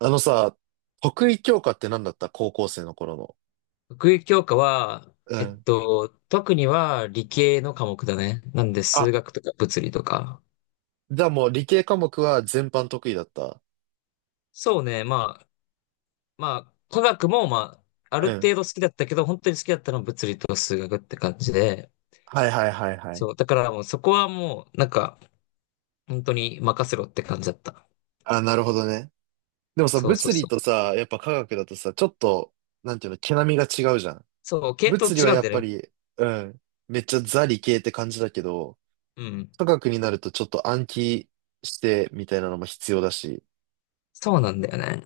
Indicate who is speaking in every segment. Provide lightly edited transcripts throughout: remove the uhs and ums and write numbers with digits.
Speaker 1: あのさ、得意教科って何だった高校生の頃の。
Speaker 2: 学位教科は、
Speaker 1: うん。
Speaker 2: 特には理系の科目だね。なんで
Speaker 1: あ、
Speaker 2: 数学とか物理とか。
Speaker 1: じゃあもう理系科目は全般得意だった。
Speaker 2: そうね、まあ、科学もまあ、ある
Speaker 1: うん。
Speaker 2: 程度好きだったけど、本当に好きだったのは物理と数学って感じで、
Speaker 1: はいはいはいはい。
Speaker 2: そう、だからもうそこはもう、なんか、本当に任せろって感じだった。
Speaker 1: あ、なるほどね。でもさ、
Speaker 2: そうそう
Speaker 1: 物理
Speaker 2: そう。
Speaker 1: とさ、やっぱ科学だとさ、ちょっと、なんていうの、毛並みが違うじゃん。
Speaker 2: そう、系統
Speaker 1: 物理は
Speaker 2: 違うん
Speaker 1: やっ
Speaker 2: だよ
Speaker 1: ぱ
Speaker 2: ね。
Speaker 1: り、うん。めっちゃザ理系って感じだけど、
Speaker 2: うん。
Speaker 1: 科学になるとちょっと暗記してみたいなのも必要だし。
Speaker 2: そうなんだよね。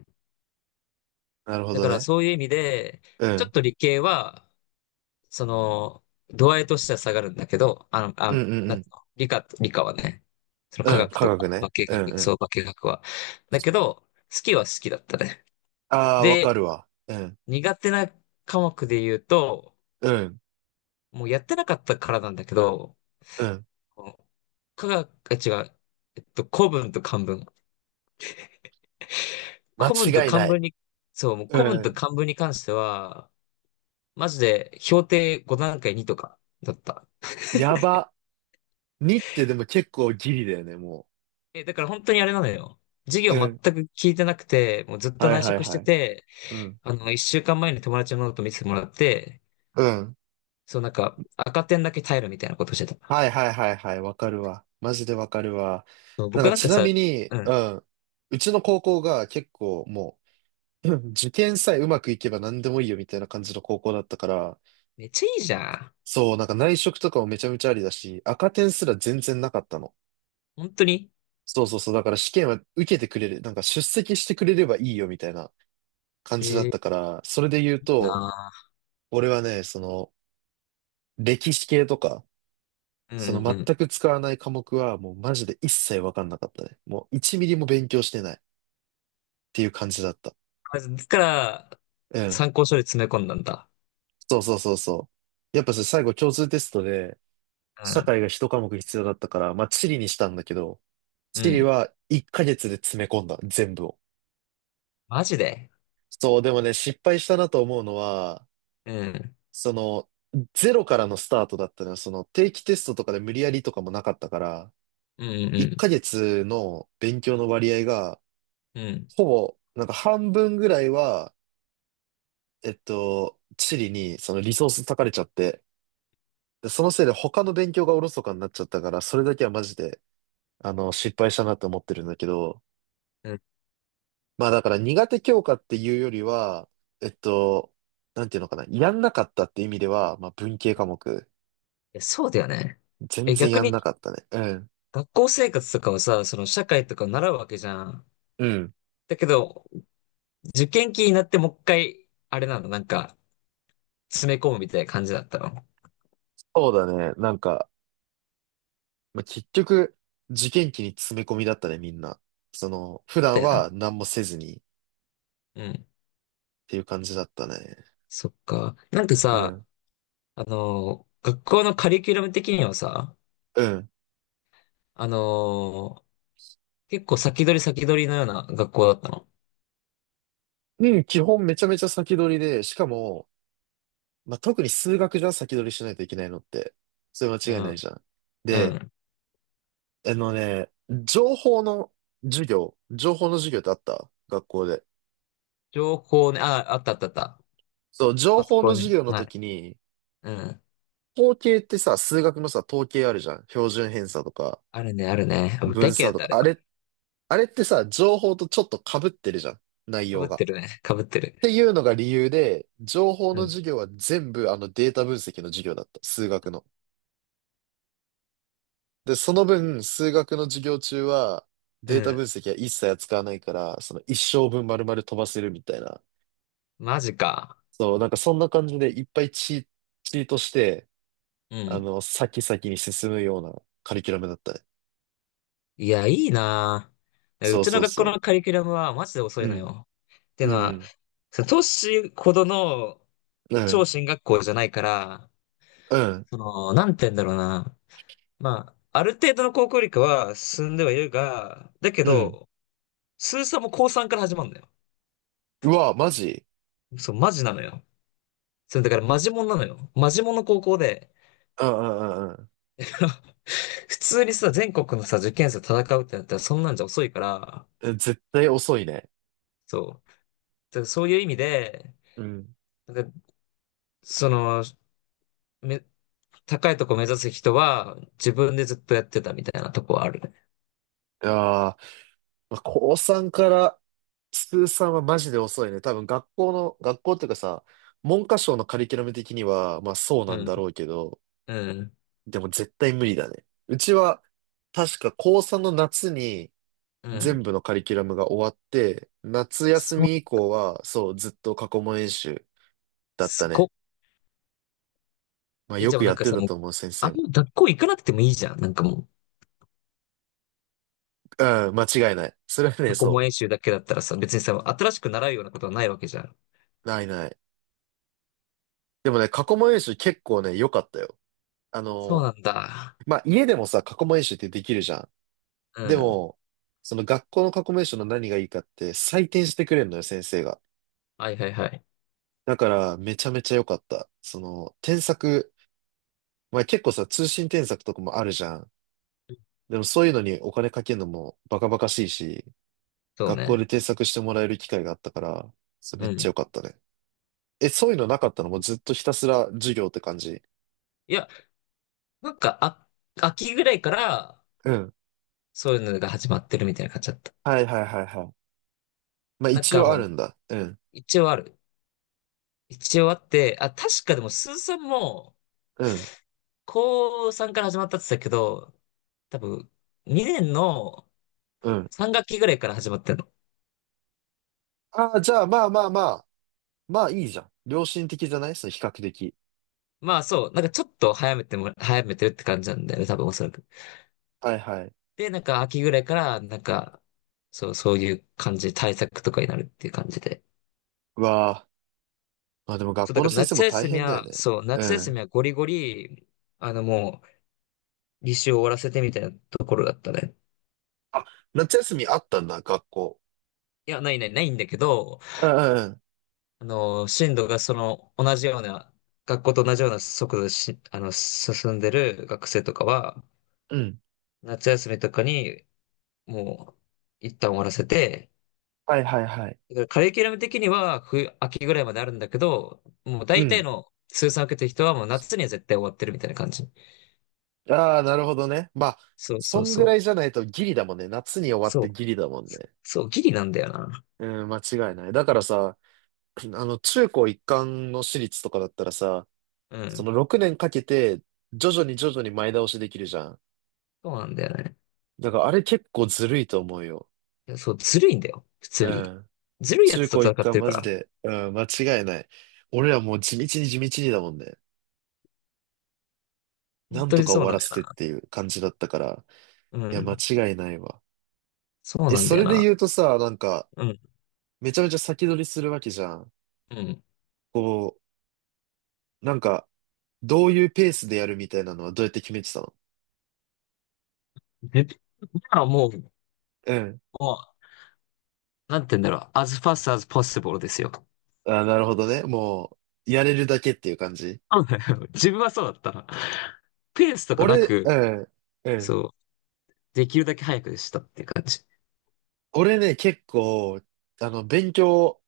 Speaker 1: なるほ
Speaker 2: だ
Speaker 1: ど
Speaker 2: から
Speaker 1: ね。
Speaker 2: そういう意味で、
Speaker 1: う
Speaker 2: ちょっ
Speaker 1: ん。
Speaker 2: と理系は、その、度合いとしては下がるんだけど、
Speaker 1: うんうんう
Speaker 2: なんつ
Speaker 1: ん。
Speaker 2: うの理科はね、その科
Speaker 1: うん。
Speaker 2: 学
Speaker 1: 科
Speaker 2: とか、
Speaker 1: 学
Speaker 2: 化
Speaker 1: ね。うん
Speaker 2: 学、
Speaker 1: う
Speaker 2: そ
Speaker 1: ん。
Speaker 2: う、化学は。だけど、好きは好きだったね。
Speaker 1: ああ、わ
Speaker 2: で、
Speaker 1: かるわ。うん。
Speaker 2: 苦手な科目で言うと、
Speaker 1: うん。
Speaker 2: もうやってなかったからなんだけど、
Speaker 1: うん。
Speaker 2: この科学、あ違う、古文と漢文。古文と
Speaker 1: 間違い
Speaker 2: 漢
Speaker 1: ない。
Speaker 2: 文に、そう、もう古文
Speaker 1: うん。
Speaker 2: と漢文に関しては、マジで評定5段階2とかだった。
Speaker 1: やば。にってでも結構ギリだよね、も
Speaker 2: え、だから本当にあれなのよ。授
Speaker 1: う
Speaker 2: 業
Speaker 1: う
Speaker 2: 全
Speaker 1: ん。
Speaker 2: く聞いてなくて、もうずっと
Speaker 1: はい
Speaker 2: 内
Speaker 1: はい
Speaker 2: 職し
Speaker 1: は
Speaker 2: て
Speaker 1: い。う。
Speaker 2: て、
Speaker 1: うん。
Speaker 2: 一週間前に友達のノート見せてもらって、
Speaker 1: うん。
Speaker 2: そうなんか赤点だけ耐えるみたいなことしてた。
Speaker 1: はいはいはいはい。わかるわ。マジでわかるわ。
Speaker 2: そう
Speaker 1: なん
Speaker 2: 僕
Speaker 1: か
Speaker 2: なん
Speaker 1: ち
Speaker 2: か
Speaker 1: な
Speaker 2: さ、
Speaker 1: みに、
Speaker 2: うん、
Speaker 1: うん。うちの高校が結構もう、うん受験さえうまくいけば何でもいいよみたいな感じの高校だったから、
Speaker 2: めっちゃいいじゃん。
Speaker 1: そう、なんか内職とかもめちゃめちゃありだし、赤点すら全然なかったの。
Speaker 2: 本当に。
Speaker 1: そうそうそう。だから試験は受けてくれる。なんか出席してくれればいいよみたいな感じだった
Speaker 2: い
Speaker 1: から、それで言う
Speaker 2: い
Speaker 1: と、
Speaker 2: な
Speaker 1: 俺はね、その、歴史系とか、
Speaker 2: ぁ。う
Speaker 1: そ
Speaker 2: ん
Speaker 1: の
Speaker 2: うんうん。
Speaker 1: 全く使わない科目はもうマジで一切わかんなかったね。もう1ミリも勉強してないっていう感じだった。
Speaker 2: まずだから、
Speaker 1: うん。
Speaker 2: 参考書で詰め込んだんだ。
Speaker 1: そうそうそうそう。やっぱさ、最後共通テストで、
Speaker 2: う
Speaker 1: 社
Speaker 2: ん、
Speaker 1: 会が一科目必要だったから、まあ地理にしたんだけど、
Speaker 2: う
Speaker 1: 地理
Speaker 2: ん。
Speaker 1: は1ヶ月で詰め込んだ、全部を。
Speaker 2: マジで。
Speaker 1: そう、でもね、失敗したなと思うのは、
Speaker 2: うん、
Speaker 1: その、ゼロからのスタートだったのは、その定期テストとかで無理やりとかもなかったから、
Speaker 2: うん、う
Speaker 1: 1
Speaker 2: ん、
Speaker 1: ヶ月の勉強の割合が、
Speaker 2: うん、うん。
Speaker 1: ほぼ、なんか半分ぐらいは、地理にそのリソース割かれちゃって、で、そのせいで他の勉強がおろそかになっちゃったから、それだけはマジで、失敗したなって思ってるんだけど、
Speaker 2: うん、い
Speaker 1: まあだから苦手教科っていうよりは、えっと、なんていうのかな、やんなかったって意味では、まあ文系科目、
Speaker 2: や、そうだよね。
Speaker 1: 全
Speaker 2: え、
Speaker 1: 然
Speaker 2: 逆
Speaker 1: やん
Speaker 2: に
Speaker 1: なかったね。うん。
Speaker 2: 学校生活とかはさ、その社会とか習うわけじゃん。
Speaker 1: うん。
Speaker 2: だけど、受験期になってもう一回、あれなの、なんか、詰め込むみたいな感じだったの。
Speaker 1: そうだね。なんか、まあ、結局、受験期に詰め込みだったね、みんな。その、普
Speaker 2: そう
Speaker 1: 段
Speaker 2: だよな。
Speaker 1: は何もせずにっ
Speaker 2: うん。
Speaker 1: ていう感じだったね。
Speaker 2: そっか。なんか
Speaker 1: う
Speaker 2: さ、
Speaker 1: ん。
Speaker 2: 学校のカリキュラム的にはさ、
Speaker 1: うん。
Speaker 2: あのー、結構先取り先取りのような学校だったの。
Speaker 1: うん基本めちゃめちゃ先取りで、しかも、まあ、特に数学じゃ先取りしないといけないのって、それ間違い
Speaker 2: う
Speaker 1: ない
Speaker 2: ん。
Speaker 1: じゃん。
Speaker 2: う
Speaker 1: で、
Speaker 2: ん。
Speaker 1: あのね、情報の情報の授業ってあった学校で。
Speaker 2: 情報ね、あ、あったあったあった。
Speaker 1: そう、情
Speaker 2: パソ
Speaker 1: 報
Speaker 2: コ
Speaker 1: の
Speaker 2: ン、
Speaker 1: 授業の
Speaker 2: はい。
Speaker 1: 時に、
Speaker 2: うん。
Speaker 1: 統計ってさ、数学のさ、統計あるじゃん。標準偏差とか、
Speaker 2: あるね、あるね。あ、
Speaker 1: 分
Speaker 2: 大嫌
Speaker 1: 散
Speaker 2: いだっ
Speaker 1: と
Speaker 2: た、あ
Speaker 1: か、
Speaker 2: れ
Speaker 1: あ
Speaker 2: は。
Speaker 1: れ、あれってさ、情報とちょっと被ってるじゃん。内
Speaker 2: かぶ
Speaker 1: 容
Speaker 2: っ
Speaker 1: が。
Speaker 2: て
Speaker 1: っ
Speaker 2: るね。かぶってる。
Speaker 1: ていうのが理由で、情報
Speaker 2: う
Speaker 1: の
Speaker 2: ん。
Speaker 1: 授業は全部データ分析の授業だった。数学の。で、その分、数学の授業中は、
Speaker 2: う
Speaker 1: データ分
Speaker 2: ん。
Speaker 1: 析は一切扱わないから、その一生分丸々飛ばせるみたいな。
Speaker 2: マジか。
Speaker 1: そう、なんかそんな感じでいっぱいチートして、
Speaker 2: うん。
Speaker 1: 先々に進むようなカリキュラムだったね。
Speaker 2: いや、いいなぁ。う
Speaker 1: そう
Speaker 2: ち
Speaker 1: そ
Speaker 2: の
Speaker 1: う
Speaker 2: 学校
Speaker 1: そ
Speaker 2: のカリキュラムはマジで遅
Speaker 1: う。
Speaker 2: い
Speaker 1: う
Speaker 2: の
Speaker 1: ん、
Speaker 2: よ。って
Speaker 1: う
Speaker 2: のは、
Speaker 1: ん、
Speaker 2: その都市ほどの
Speaker 1: う
Speaker 2: 超
Speaker 1: ん、
Speaker 2: 進学校じゃないから、
Speaker 1: うん、うん、
Speaker 2: その、なんて言うんだろうな。まあ、ある程度の高校理科は進んではいるが、だけ
Speaker 1: うん。
Speaker 2: ど、数三も高3から始まるのよ。
Speaker 1: うわ、マジ
Speaker 2: そう、マジなのよ。それだからマジモンなのよ。マジモンの高校で、
Speaker 1: うんうんうん
Speaker 2: 普通にさ、全国のさ、受験生と戦うってなったらそんなんじゃ遅いから、
Speaker 1: うん。え絶対遅いね。
Speaker 2: そう。だからそういう意味で、
Speaker 1: うん。
Speaker 2: なんかその、め、高いとこ目指す人は、自分でずっとやってたみたいなとこはあるね。
Speaker 1: ああ、まあ、高3から通算はマジで遅いね。多分学校っていうかさ、文科省のカリキュラム的には、まあそうなん
Speaker 2: うん、
Speaker 1: だろうけど、
Speaker 2: うん、
Speaker 1: でも絶対無理だね。うちは、確か高3の夏に
Speaker 2: う
Speaker 1: 全
Speaker 2: ん。
Speaker 1: 部のカリキュラムが終わって、夏休
Speaker 2: そう、
Speaker 1: み以降は、そう、ずっと過去問演習だっ
Speaker 2: す
Speaker 1: た
Speaker 2: ごっ。
Speaker 1: ね。まあ
Speaker 2: え、
Speaker 1: よ
Speaker 2: じゃ
Speaker 1: く
Speaker 2: あな
Speaker 1: や
Speaker 2: ん
Speaker 1: っ
Speaker 2: か
Speaker 1: て
Speaker 2: さ、
Speaker 1: た
Speaker 2: もう、
Speaker 1: と思う、先
Speaker 2: あ
Speaker 1: 生
Speaker 2: ん
Speaker 1: も。
Speaker 2: ま学校行かなくてもいいじゃん。なんかもう、
Speaker 1: うん、間違いない。それはね、
Speaker 2: 過去問
Speaker 1: そ
Speaker 2: 演習だけだったらさ、別にさ、新しく習うようなことはないわけじゃん。
Speaker 1: う、ないない。でもね、過去問演習結構ね、良かったよ。あ
Speaker 2: そう
Speaker 1: の、
Speaker 2: なんだ。
Speaker 1: まあ家でもさ、過去問演習ってできるじゃん。
Speaker 2: う
Speaker 1: で
Speaker 2: ん。
Speaker 1: も、その学校の過去名称の何がいいかって採点してくれるのよ、先生が。
Speaker 2: はいはいはい。
Speaker 1: だから、めちゃめちゃ良かった。その、添削、まあ結構さ、通信添削とかもあるじゃん。でもそういうのにお金かけるのもバカバカしいし、
Speaker 2: そう
Speaker 1: 学校
Speaker 2: ね。
Speaker 1: で添削してもらえる機会があったから、それめ
Speaker 2: う
Speaker 1: っちゃ良
Speaker 2: ん。
Speaker 1: かったね。え、そういうのなかったの？もうずっとひたすら授業って感じ？
Speaker 2: いや、なんか、あ、秋ぐらいから、
Speaker 1: うん。
Speaker 2: そういうのが始まってるみたいな感じだった。
Speaker 1: はいはいはいはい。まあ
Speaker 2: なん
Speaker 1: 一
Speaker 2: か
Speaker 1: 応あ
Speaker 2: もう、
Speaker 1: るんだ。うん。
Speaker 2: 一応ある。一応あって、あ、確かでも、スーさんも、
Speaker 1: うん。
Speaker 2: 高3から始まったって言ってたけど、多分、2年の
Speaker 1: うん。
Speaker 2: 3学期ぐらいから始まってんの。
Speaker 1: ああ、じゃあまあまあまあ。まあいいじゃん。良心的じゃないその比較的。
Speaker 2: まあそう、なんかちょっと早めてるって感じなんだよね、多分おそらく。
Speaker 1: はいはい。
Speaker 2: で、なんか秋ぐらいから、なんか、そう、そういう感じ、対策とかになるっていう感じで。
Speaker 1: うわーまあでも学
Speaker 2: そう、だ
Speaker 1: 校の
Speaker 2: から
Speaker 1: 先生も
Speaker 2: 夏
Speaker 1: 大
Speaker 2: 休み
Speaker 1: 変だよ
Speaker 2: は、
Speaker 1: ね。
Speaker 2: そう、夏
Speaker 1: う
Speaker 2: 休み
Speaker 1: ん。
Speaker 2: はゴリゴリ、もう、履修を終わらせてみたいなところだったね。
Speaker 1: あ、夏休みあったんだ、学校。
Speaker 2: いや、ないない、ないんだけど、
Speaker 1: うんうん
Speaker 2: 進路がその同じような、学校と同じような速度でし、あの、進んでる学生とかは、
Speaker 1: うん。うん。
Speaker 2: 夏休みとかにもう一旦終わらせて、
Speaker 1: はいはいはい。
Speaker 2: だからカリキュラム的には冬、秋ぐらいまであるんだけど、もう
Speaker 1: う
Speaker 2: 大体
Speaker 1: ん。
Speaker 2: の通算を受けてる人はもう夏には絶対終わってるみたいな感じ。
Speaker 1: ああ、なるほどね。まあ、
Speaker 2: そう
Speaker 1: そ
Speaker 2: そう
Speaker 1: ん
Speaker 2: そ
Speaker 1: ぐら
Speaker 2: う。
Speaker 1: いじゃないとギリだもんね。夏に終わっ
Speaker 2: そう。
Speaker 1: てギリだもんね。
Speaker 2: そう、ギリなんだよな。
Speaker 1: うん、間違いない。だからさ、中高一貫の私立とかだったらさ、
Speaker 2: う
Speaker 1: そ
Speaker 2: ん。
Speaker 1: の6年かけて、徐々に徐々に前倒しできるじゃん。
Speaker 2: そうなんだよね。
Speaker 1: だからあれ結構ずるいと思うよ。
Speaker 2: いや、そう、ずるいんだよ。普通
Speaker 1: う
Speaker 2: に。
Speaker 1: ん。
Speaker 2: ずるいや
Speaker 1: 中
Speaker 2: つと
Speaker 1: 高一
Speaker 2: 戦っ
Speaker 1: 貫
Speaker 2: てるか
Speaker 1: マジ
Speaker 2: ら。
Speaker 1: で、うん、間違いない。俺らもう地道に地道にだもんね。な
Speaker 2: 本
Speaker 1: ん
Speaker 2: 当
Speaker 1: と
Speaker 2: に
Speaker 1: か終
Speaker 2: そう
Speaker 1: わ
Speaker 2: な
Speaker 1: ら
Speaker 2: のよ
Speaker 1: せてっ
Speaker 2: な。
Speaker 1: ていう感じだったから。
Speaker 2: う
Speaker 1: いや、間
Speaker 2: ん。
Speaker 1: 違いないわ。
Speaker 2: そう
Speaker 1: え、
Speaker 2: なん
Speaker 1: そ
Speaker 2: だよ
Speaker 1: れで
Speaker 2: な。
Speaker 1: 言うとさ、なんか、
Speaker 2: うん、
Speaker 1: めちゃめちゃ先取りするわけじゃん。
Speaker 2: うん。
Speaker 1: こう、なんか、どういうペースでやるみたいなのはどうやって決めてたの？
Speaker 2: で、今はもう、
Speaker 1: うん。
Speaker 2: もなんて言うんだろう。as fast as possible ですよ。
Speaker 1: あ、なるほどね。もう、やれるだけっていう感じ。
Speaker 2: そうだよ、自分はそうだった。ペースとかな
Speaker 1: 俺、
Speaker 2: く、
Speaker 1: うん、うん。
Speaker 2: そう、できるだけ早くでしたっていう感じ。
Speaker 1: 俺ね、結構、勉強、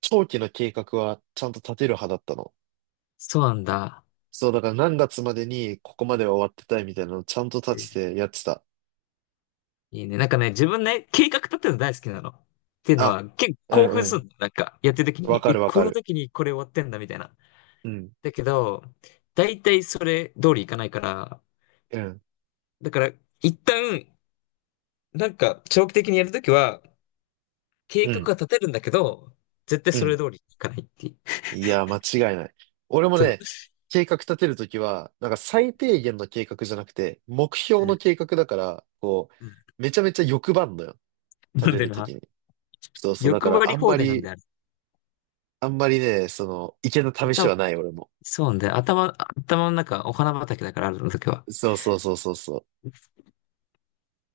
Speaker 1: 長期の計画はちゃんと立てる派だったの。
Speaker 2: そうなんだ。
Speaker 1: そう、だから何月までにここまでは終わってたいみたいなのをちゃんと
Speaker 2: え
Speaker 1: 立
Speaker 2: ー
Speaker 1: ててやってた。
Speaker 2: いいね。なんかね、自分ね、計画立てるの大好きなの。っていうの
Speaker 1: あ、
Speaker 2: は、結
Speaker 1: う
Speaker 2: 構
Speaker 1: ん
Speaker 2: 興奮す
Speaker 1: う
Speaker 2: るの。なんか、やってる時
Speaker 1: ん。わ
Speaker 2: に、
Speaker 1: か
Speaker 2: え、
Speaker 1: るわか
Speaker 2: この
Speaker 1: る。
Speaker 2: 時にこれ終わってんだ、みたいな。
Speaker 1: うん、
Speaker 2: だけど、大体それ通りいかないから、
Speaker 1: うん、
Speaker 2: だから、一旦、なんか、長期的にやるときは、計
Speaker 1: う
Speaker 2: 画
Speaker 1: ん、
Speaker 2: は立てるんだけど、絶対
Speaker 1: う
Speaker 2: そ
Speaker 1: ん。
Speaker 2: れ通りにいかないっていう。
Speaker 1: いや、間違いない。俺も
Speaker 2: そう。
Speaker 1: ね、計画立てるときは、なんか最低限の計画じゃなくて、目標の計画だから、こ
Speaker 2: うん。
Speaker 1: う、めちゃめちゃ欲張んのよ。立
Speaker 2: なん
Speaker 1: て
Speaker 2: で
Speaker 1: ると
Speaker 2: な、
Speaker 1: きに。そうそう。だか
Speaker 2: 欲張
Speaker 1: ら、
Speaker 2: り
Speaker 1: あん
Speaker 2: 放
Speaker 1: ま
Speaker 2: 題なんで
Speaker 1: り、
Speaker 2: ある。
Speaker 1: あんまりね、その、池の試しは
Speaker 2: 頭、
Speaker 1: ない、俺も。
Speaker 2: そうなんだよ。頭の中、お花畑だから、あるの時は。
Speaker 1: そうそうそうそうそう。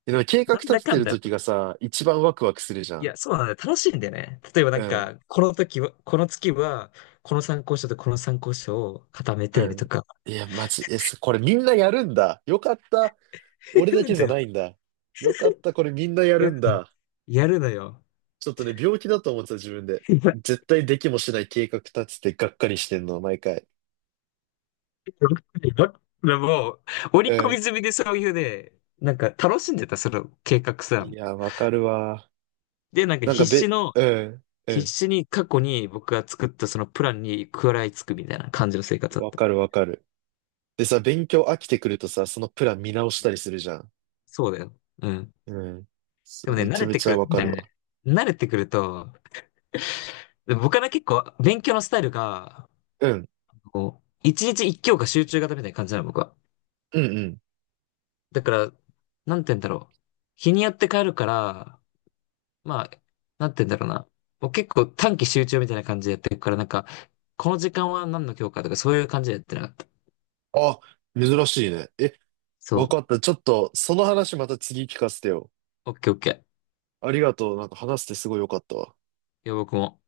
Speaker 1: でも計画
Speaker 2: なん
Speaker 1: 立
Speaker 2: だ
Speaker 1: て
Speaker 2: か
Speaker 1: て
Speaker 2: ん
Speaker 1: る
Speaker 2: だ。
Speaker 1: ときがさ、一番ワクワクするじゃ
Speaker 2: い
Speaker 1: ん。
Speaker 2: や、そうなんだよ。楽しいんだよね。例えばな
Speaker 1: う
Speaker 2: ん
Speaker 1: ん
Speaker 2: か、この時は、この月は、この参考書とこの参考書を固め
Speaker 1: う
Speaker 2: て
Speaker 1: ん。
Speaker 2: とか、
Speaker 1: いや、マジ、え、すこれみんなやるんだ。よかった。
Speaker 2: や
Speaker 1: 俺だ
Speaker 2: る
Speaker 1: け
Speaker 2: ん
Speaker 1: じ
Speaker 2: だ
Speaker 1: ゃ
Speaker 2: よ。
Speaker 1: ないんだ。よかった。これみんなやる
Speaker 2: や
Speaker 1: ん
Speaker 2: るの。
Speaker 1: だ。
Speaker 2: やるのよ。
Speaker 1: ちょっとね、病気だと思ってた自分で。
Speaker 2: い
Speaker 1: 絶対できもしない計画立ててがっかりしてんの、毎回。
Speaker 2: やでも、織
Speaker 1: う
Speaker 2: り込み
Speaker 1: ん。
Speaker 2: 済みでそういうね、なんか楽しんでた、その計画さ。
Speaker 1: いや、わかるわ。
Speaker 2: で、なんか
Speaker 1: なんかべ、うん、う
Speaker 2: 必
Speaker 1: ん。
Speaker 2: 死に過去に僕が作ったそのプランに食らいつくみたいな感じの生活だっ
Speaker 1: わ
Speaker 2: た。
Speaker 1: かるわかる。でさ、勉強飽きてくるとさ、そのプラン見直したりするじゃん。
Speaker 2: そうだよ。うん。
Speaker 1: うん。
Speaker 2: で
Speaker 1: そ
Speaker 2: も
Speaker 1: う
Speaker 2: ね、
Speaker 1: めちゃめちゃわかるわ。
Speaker 2: 慣れてくると、で僕はね、結構勉強のスタイルが、
Speaker 1: うん。
Speaker 2: こう、一日一教科集中型みたいな感じなの、僕は。
Speaker 1: うんうん。
Speaker 2: だから、なんて言うんだろう。日によって変えるから、まあ、なんて言うんだろうな。もう結構短期集中みたいな感じでやってるから、なんか、この時間は何の教科とかそういう感じでやってなかった。
Speaker 1: あ、珍しいね。え、わか
Speaker 2: そ
Speaker 1: った。ちょっと、その話また次聞かせてよ。
Speaker 2: う。オッケーオッケー。
Speaker 1: ありがとう。なんか話してすごい良かったわ。
Speaker 2: いや、僕も。